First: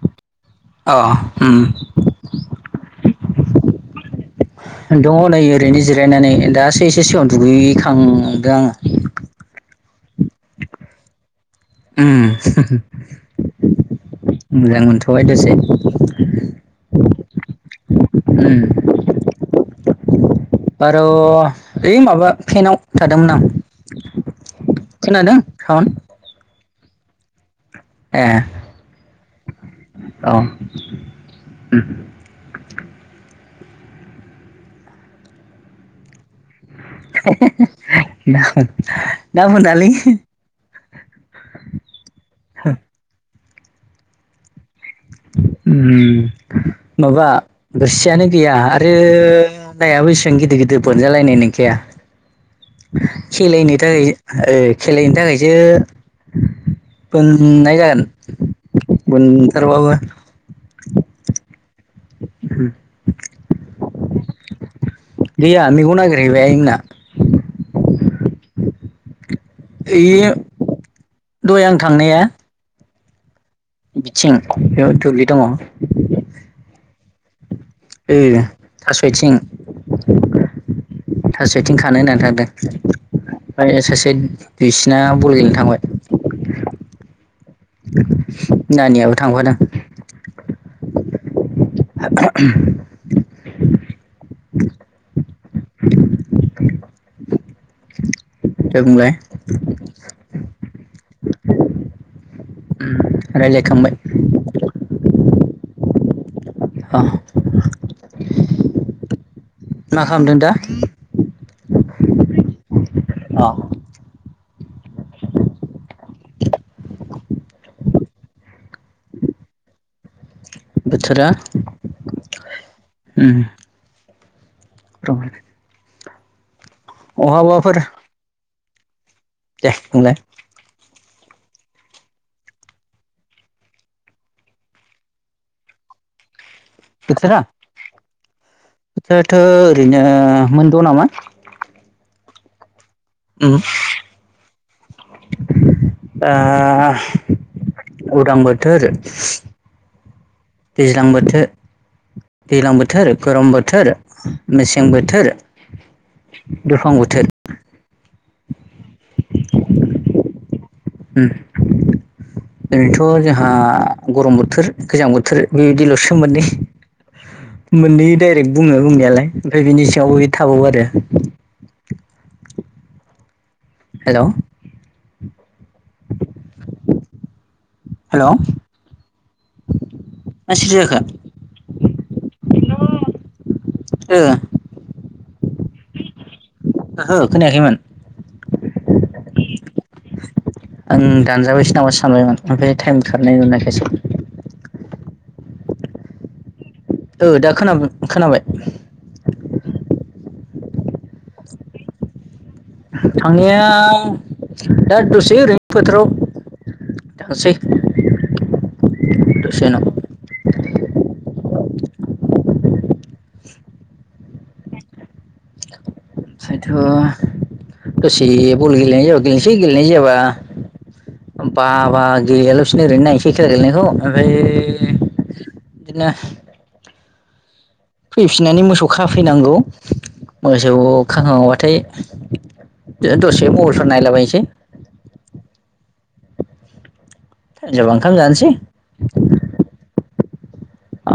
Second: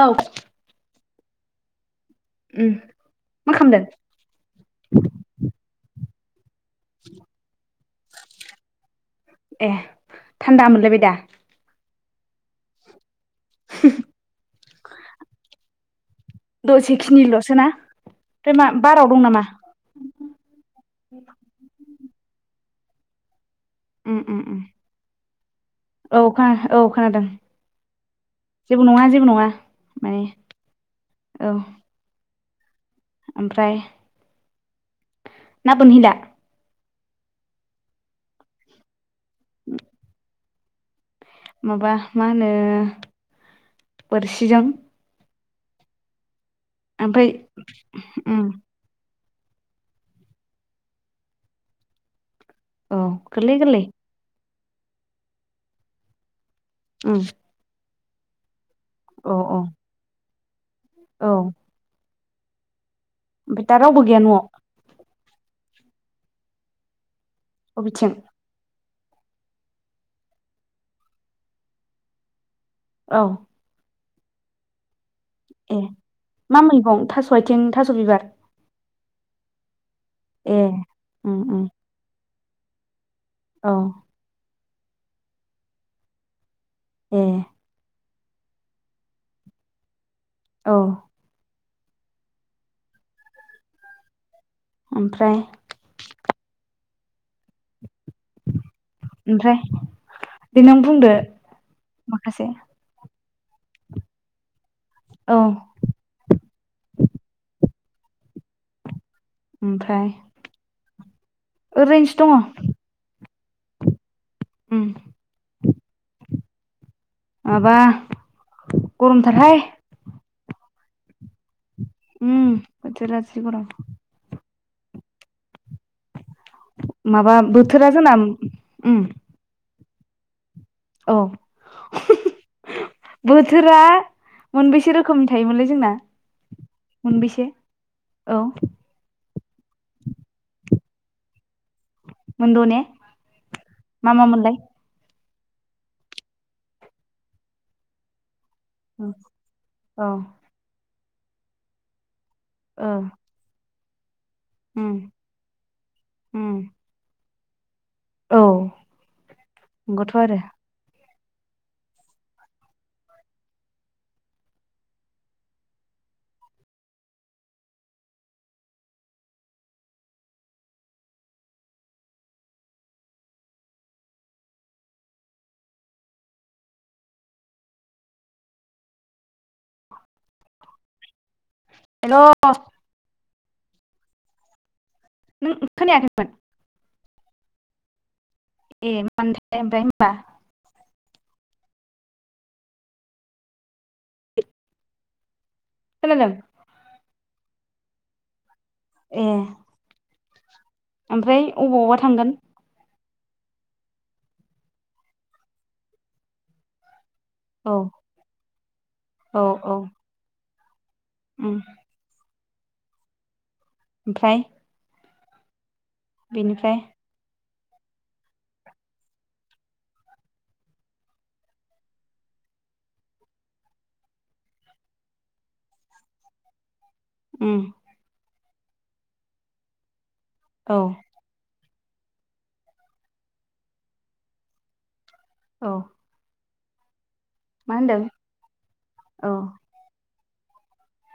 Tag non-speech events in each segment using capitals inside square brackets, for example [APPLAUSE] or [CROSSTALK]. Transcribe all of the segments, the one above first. औ अ उम उमह मा खामदों दङ' नै ओरैनो जिरायनानै दासो एसे सिगाङाव दुगैखांदो आङो एहथान्दा मोनलायबाय दा। उम [UNINTELLIGIBLE] मोजां मोनथ'बाय दसे दसेखिनिल'सो ना ओमफाय उम मा बाराव दं नामा बार' ओइ माबा फेनाव थादोंमोन आं उम उम उम खोनादों साउन औ खोना औ खोनादों जेबो नङा जेबो नङा माने औ औ ओमफ्राय ना बोनहैला [UNINTELLIGIBLE] दा बोनालै माबा मा होनो बोरसिजोम उम ओमफ्राय माबा बोससियानो उम गैया आरो ओ नायाबो एसां गिदिर गिदिर बोनजा लायनाय निंखाया औ गोरलै खेलायनो गोरलै थाखाय ओ खेलायनो थाखायसो उम बोननाय जागोन औ औ बोन्थार बाबो औ ह ओफाय दा रावबो गया नआव गैया मैगं नागिरहैबाय आइमोना मिथिं ए दय आं‌ थांनाया औ बिथिं बेयाव दङ ओ ए मा मैगं थास आथिं थास बिबार थास'यथिं ए उम थास'य उम आथिं खानो होनना थादों। औ ओमफ्राय सासे दुइसिना बल गेलेनो थांबाय ए नानियाबो थांफादों औ [UNINTELLIGIBLE] ओमफ्राय दे बुंलाय ओमफ्राय दे नों बुंदो माखासे रायलायखांबाय अ अ मा ओमफ्राय खालामदों दा ओरैनोसो दङ अह उ माबा गरमथारहाय बोथोरा उम बोथोरा जि उम गरम [UNINTELLIGIBLE] माबा बहाबाफोर बोथोरा जोंना उम बुंलाय औ बोथोरा मोनबेसे रोखोमनि थायोमोनलै जोंना बोथोरा मोनबेसे औ थो ओरैनो मोनद' नामा मोन द' ने मा मा मोनलाय ओ उदां बोथोर औ दैज्लां बोथो दैज्लां औ बोथोर, गरम बोथोर उम मेसें बोथोर, उम दुफां बोथोर औ नंगौथ' आरो उम ओरैनोथ' जोंहा गरम बोथोर, गोजां बोथोर बेदिल'सो मोननै मोननै डाइरेक्ट बुङो बुंनायालाय ओमफ्राय बिनि सिङावबो बि थाबावो आरो हेल' हेल' मा सिरिजाखो हेल' ओ नों खोनायाखैमोन ओहो खोनायाखैमोन ए मानोथाय होमबा आं दानजाबायसो नामा सानबायमोन ओमफ्राय टाइम खारनाय नुनायखायसै खोनादों ओ दा खोना-खोनाबाय ए। ओमफ्राय अबावबा थांगोन? थांनाया दा दसे ओरैनो फोथाराव थांसै। औ औ दसे औ उनाव। उम। ओमफ्राय बेनिफ्राय सायथ'वा दसे बल गेलेनाय जाबा गेलेनोसै गेलेनाय जायाबा बाबा गेलेयाल'सिनो ओरैनो नायसै खेला गेलेनायखौ ओरैनो बिदिनो उम। फैफिनानै मोसौ खाफैनांगौ मोसौ औ खाखांबाथाय दसे मबेलफोर नायलाबायनोसै। औ। मा लाइमोन जाबा होनदों ओंखाम जानोसै। औ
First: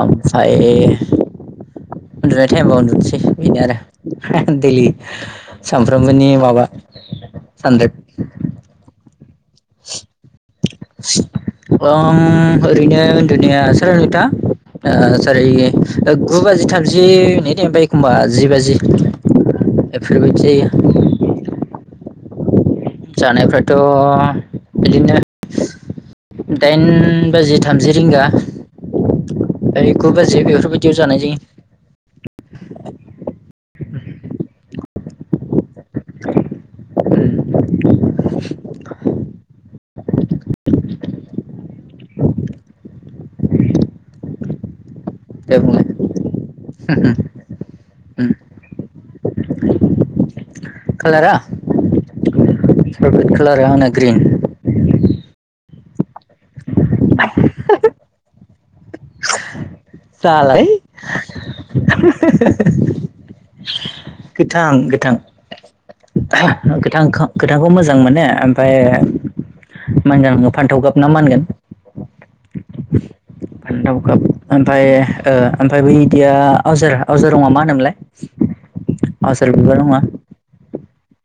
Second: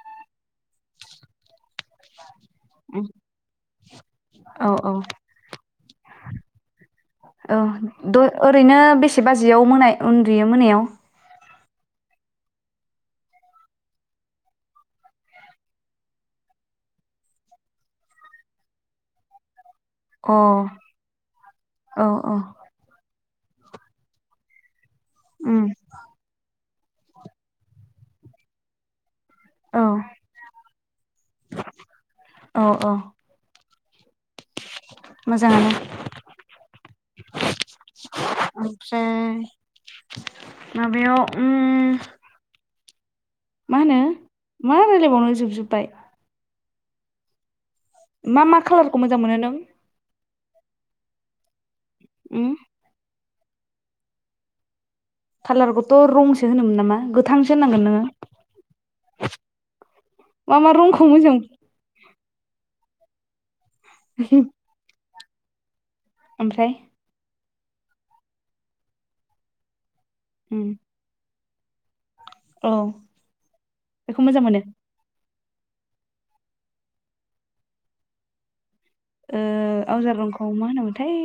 ओमफ्राय उन्दुनाय थाइमाव उम उन्दुनोसै बेनो आरो [UNINTELLIGIBLE] औ देइलि औ सामफ्रोमबोनि माबा औ सानरेब द ओरैनो से बाजियाव मोनाय उन्दुयो मोनायाव। ओं ओरैनो उन्दुनाया सो नोंथां ओ सारि गु बाजि थामजि [UNINTELLIGIBLE] एखमबा जि बाजि एफोर अ बायदि जायो। औ औ। जानायफ्राथ' बिदिनो उम दाइन बाजि थामजि रिंगा औ यै गु बाजि बेफोरबायदियाव जानाय जायो। अ। मोजाङानो। [INAUDIBLE] ओमफ्राय माबायाव उम। मा होनो मा रायलायबावनो दे जोबजोबबाय। [UNINTELLIGIBLE] मा मा कालारखौ मोजां मोनो नों? कालारा? उम फेब्रेत कालारा आंना ग्रिन। कालारखौथ' रंसो होनोमोन नामा? गोथांसो होननांगोन नोङो। मा जालाय मा रंखौ मोजां मोनो? [UNINTELLIGIBLE] गोथां गोथां। ओमफ्राय [UNINTELLIGIBLE] गोथां [UNINTELLIGIBLE] गोथांखौ मोजां मोनो। ओमफ्राय मा ओनगोन उम फान्थाव गाब ना मा होनगोन? औ बेखौ मोजां मोनो। एह ओ ओमफाय बै बिदिया आवजार आवजार रङा मा होनोमोनलाय? ओ आवजार बिबार रङा आवजार रंखौ मा होनोमोनथाय?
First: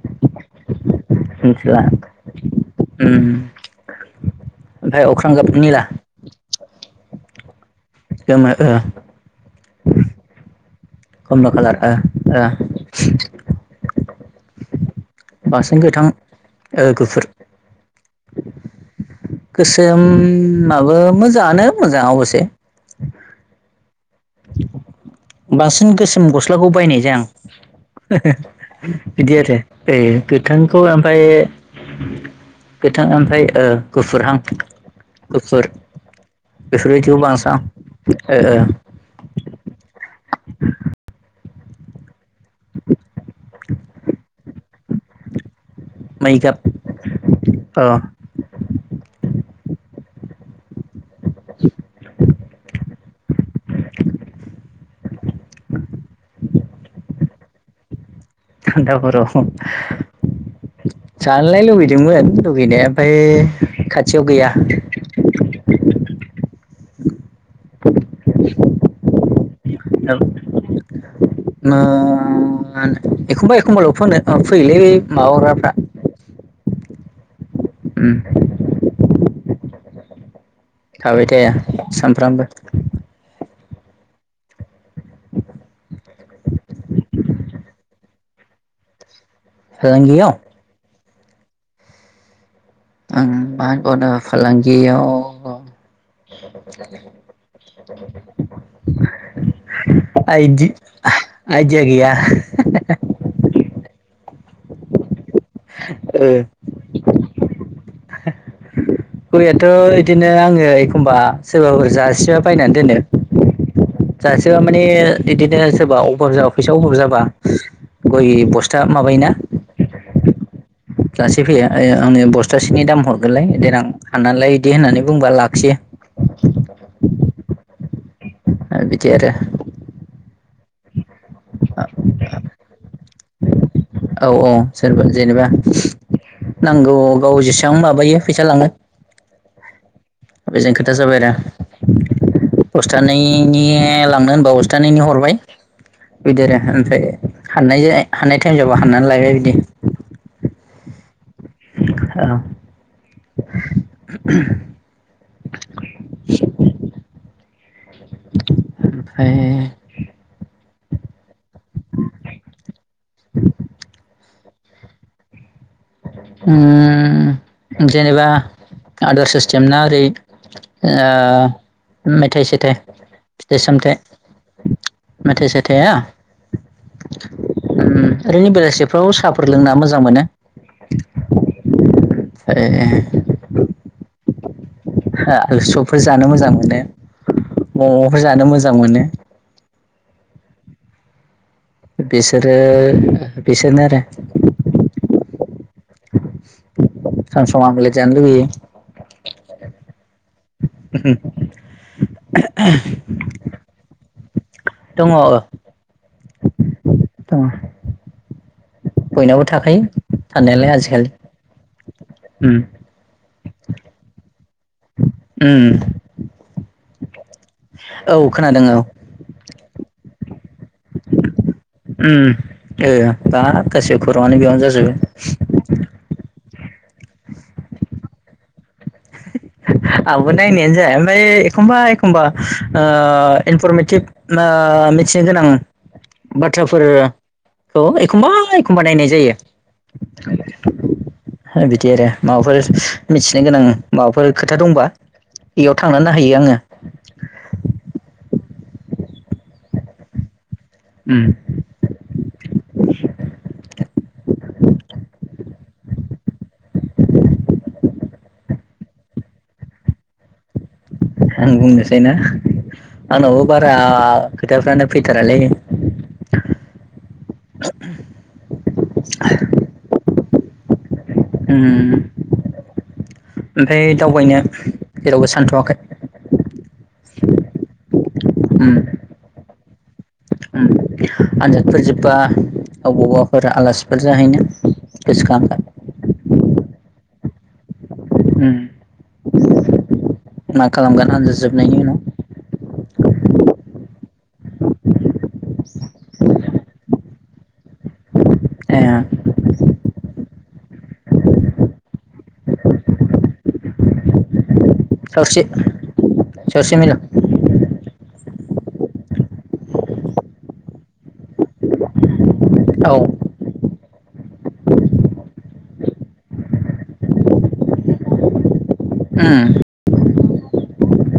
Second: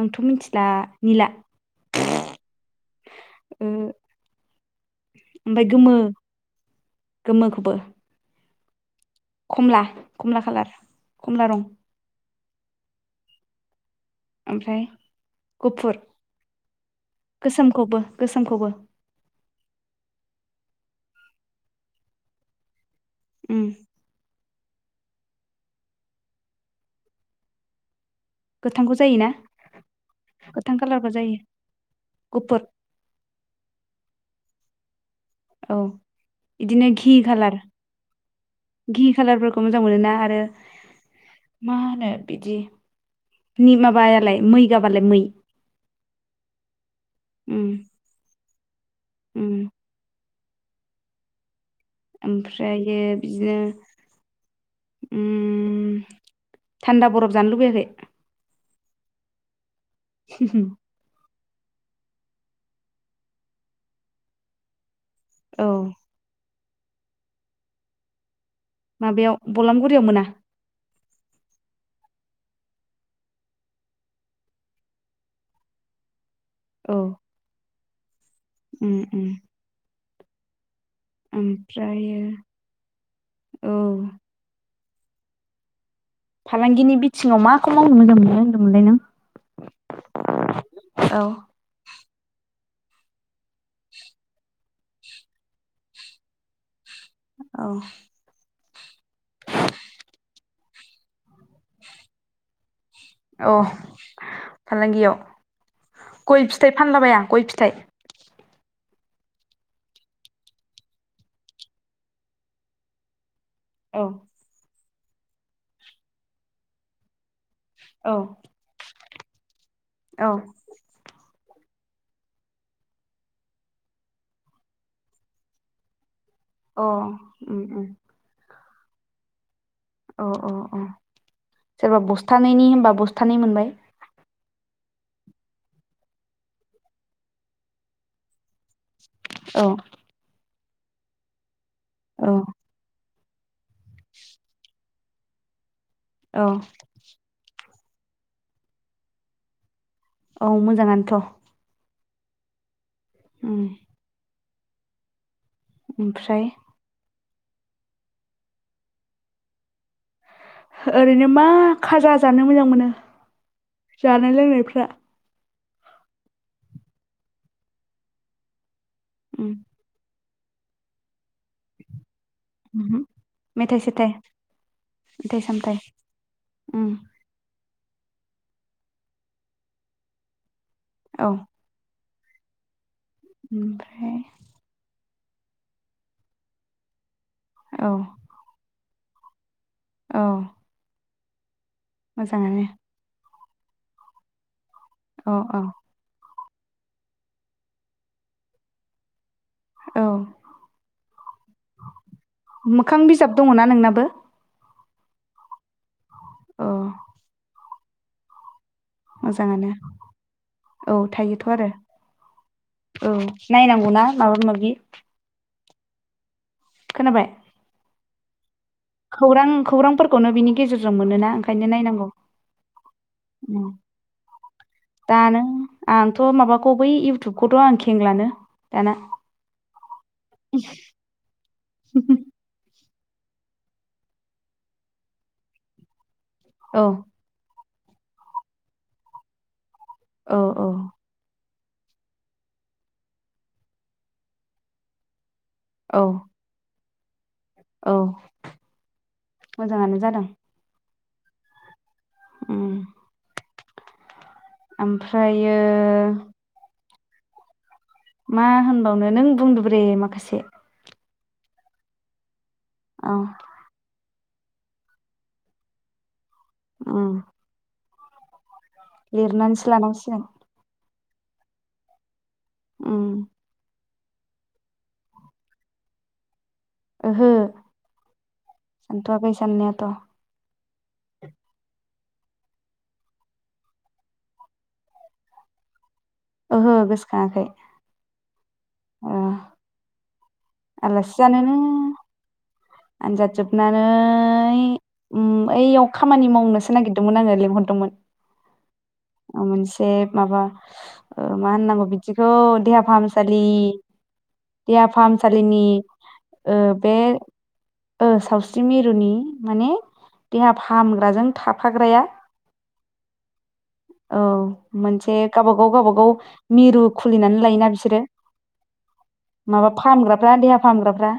आंथ' मिनथिला। मिनथिला उम। ओ ओमफाय अख्रां गाब ओमफ्राय निला। गोमो गोमोखौबो गोमो ओ खमला खमला खालार खमला कमला रं कालार ओ ओ ओमफ्राय बांसिन गुफुर गोथां ओ गुफुर गोसोमखौबो। गोसोमखौबो। गोसोमाबो मोजाङानो मोजाङ अबिसे। उम बांसिन गोसोम गस्लाखौ बायनाय जाया आं। गोथांखौ जायोना बिदि आरो ओ गोथां गोथांखौ खालारबो ओमफ्राय जायो गुफुर गोथां ओमफ्राय गुफुरहां। गोफुर औ बिदिनो घि बेफोरबायदिबो बां खालार सानो ओ ओ। घि खालारफोरखौ मोजां मोनो ना आरो मा होनो बिदि नि माबायालाय मै गाबालाय मै। मै गाब उम अ उम [INAUDIBLE] ओमफ्रायो बिदिनो ओम थान्दा बरफ जानो लुबैयाखै? थान्दा बरफ [INAUDIBLE] जानायलाय लुुबैदोंमोन लुगैनाया ओमफ्राय खाथियाव गैया। औ [INAUDIBLE] माबायाव बलाममगुरियाव मोना? मा एखमबा एखमबाल' फोनो फैयोलै बे माबाग्राफ्रा औ उम उम उम थाबाय थाया ओमफ्रायो सानफ्रामबो। औ फालांगिनि बिथिङाव माखौ मावनो मोजां मोनो होनदोंमोनलाय नों? फालांगियाव। औ आं मागना फालांगियाव। औ आइदि आइदिया गैया। औ फालांगियाव ओ गय फिथाइ फानलाबाया गय फिथाइ? गयाथ' बिदिनो आङो एखमबा सोरबाफोर जाास्रिबा बायनानै दोनो। औ जासिबा माने बिदिनो सोरबा अभाब जाबा फैसा अभाब जाबा। गय बस्था माबायोना। औ सि फैयो ओ आंनो बस्थासेनि दाम हरगोनलाय देनां हाननानैला इदि होननानै बुंबा लाखियो। अ उम उम। ओ बिदि आरो अ अ अ सोरबा बस्थानैनि होनबा बस्थानै मोनबाय। औ औ सोरबा जेनेबा नांगौ गाव जेसेबां माबायो फैसा लाङो। औ रेजें खोथा जाबाय आरो औ नैनि लांनो होनबा बस्थानैनि हरबाय बिदि औ आरो ओमफ्राय हाननाय जायो हाननाय टाइम जाबा हाननानै लायबाय बिदि। औ मोजाङानोथ'। औ उम ओमफ्राय ओमफ्राय ओरैनो मा खाजा जानो मोजां मोनो जानाय लोंनायफ्रा उम जेनेबा आदार उम सिस्टेम ना ओरै ओ मेथाइ -सेथाइ उमहो 'फिथाइ- मेथाइ सामथाइ सेथाइ मेथाइ- सेथाया उम उम ओरैनो बेलासिफ्राव साहाफोर लोंना मोजां मोनो। औ [UNINTELLIGIBLE] ओमफ्राय आलुसबफोर जानो मोजां मोनो औ मम'फोर जानो मोजां मोनो। औ बिसोरो मोजाङानो बिसोरनो आरो अ- अ सम- सम आमलेद जानो लुगैयो। औ मोखां बिजाब दङना नोंनाबो दङ ओ औ बयनावबो थाखायो थानायालाय औ आजिखालि थायोथ' आरो उम औ नायनांगौना माबा- माबि उम खोनाबाय औ खोनादों औ खौरां खौरांफोरखौनो बिनि गेजेरजों मोनो ना ओंखायनो नायनांगौ। उम ओ बा उम गाैसैबो खौरांआनो बेयावनो जाजोबो गुबै इउटुबखौथ' आं खेंलानो दाना आंबो नायनायानो जाया ओमफाय एखमबा -एखमबा ओ इनफरमेटिभ ओ मिथिनो गोनां बाथ्राफोर औ औ एखमबा- एखमबा नायनाय जायो औ औ बिदि आरो माबाफोर मिथिनो गोनां माबाफोर खोथा दंबा इयाव औ थांना‌ नायहैयो आङो औ मोजाङानो जादों उम उम ओमफ्रायो मा होनबावनो नों बुंदोब्रे माखासे आं बुंनोसैना औ आंनावबो बारा खोथाफ्रानो फैथारालै उम [UNINTELLIGIBLE] लिरनानैसो लानांसिगोन ओम उम ओमफाय दावबायनो जेरावबो सानथ'वाखै। ओहो उम सानथ'वाखै साननायाथ'। उम आनजादफोर जोब्बा अबावबाफोर आलासिफोर जाहैनो गोसोखां ओहो गोसोखाङाखै। उम मा खालामगोन आनजाद आलासिजानोनो जोबनायनि उनाव आनजाद जोबनानै ओम ओइयाव खामानि मावनोसो नागिरदोंमोन आङो लिंहरदोंमोन। ए [UNINTELLIGIBLE] एसे माबा ओ मा होननांगौ बिदिखौ देहा फाहामसालि देहा सावस्रि फाहामसालिनि ओ सावस्रि मिल बे ओ सावस्रि मिरुनि माने देहा फाहामग्राजों थाफाग्राया औ औ मोनसे गावबागाव गावबागाव मिरु खुलिनानै लायोना बिसोरो [INAUDIBLE] माबा फाहामग्राफ्रा देहा फाहामग्राफ्रा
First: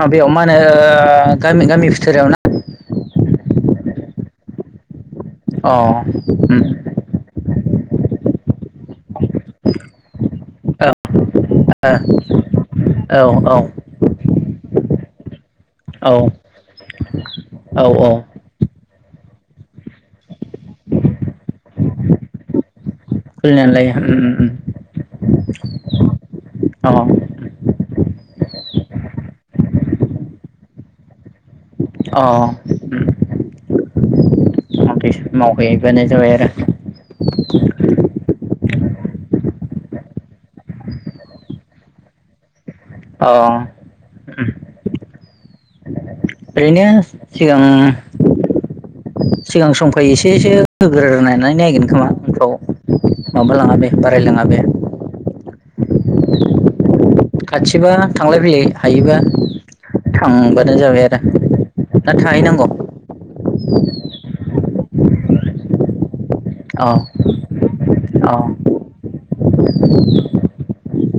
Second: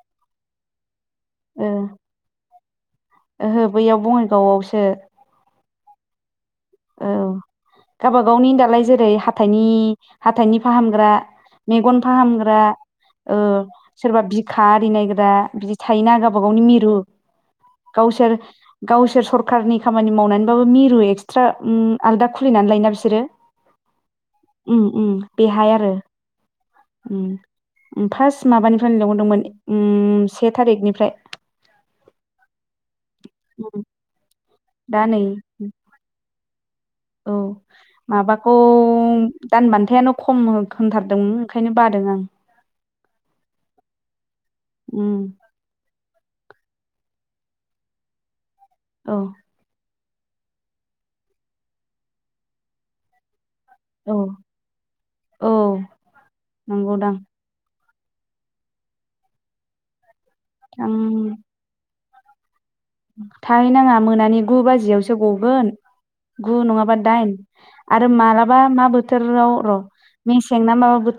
माबायाव मा होनो गामि ओ गामि बिथोराव ना ओहो बैयाव बङाइगावआवसो अ ओम औ गाबागावनि दालाय जेरै हाथाइनि हाथाइनि औ फाहामग्रा मेगन फाहामग्रा ओ औ सोरबा बिखा आरि नायग्रा बिदि औ थायोना गावबा गावनि मिरु, औ औ गावसोर गावसोर सरखारनि खामानि मावनानैबाबो मिरु एक्सट्रा ओम आलदा खुलिनानै लायोना बिसो बिसोरो खुलिनानै लायो उम ओम ओम बेहाय आरो उम ओम ओम फास्ट माबानिफ्रायनो लेंहरदोंमोन ओम से थारिकनिफ्राय अ ओम [UNINTELLIGIBLE] दा नै [UNINTELLIGIBLE] मावहैबानो जाबाय आरो औ दानबान्थायानो खम होग होनथारदोंमोन ओंखायनो बादों आं। अ ओम ओरैनो सिगां औ सिगां सम फाय एसे एसे होग्रानानै नायगोन खोमा उनफ्राव। माबा लाङा बे औ बारायलाङा बे। औ नोंगौदां। थिगबा थांलाय फैलाय हायोबा थांबानो जाबाय आरो आं दा थाहैनांगौ? थाहैनाङा मोनानि गु बाजियावसो गगोन गु अ नङाबा दाइन आरो अ मालाबा मा बोथोराव र' मेसेंना माबा बो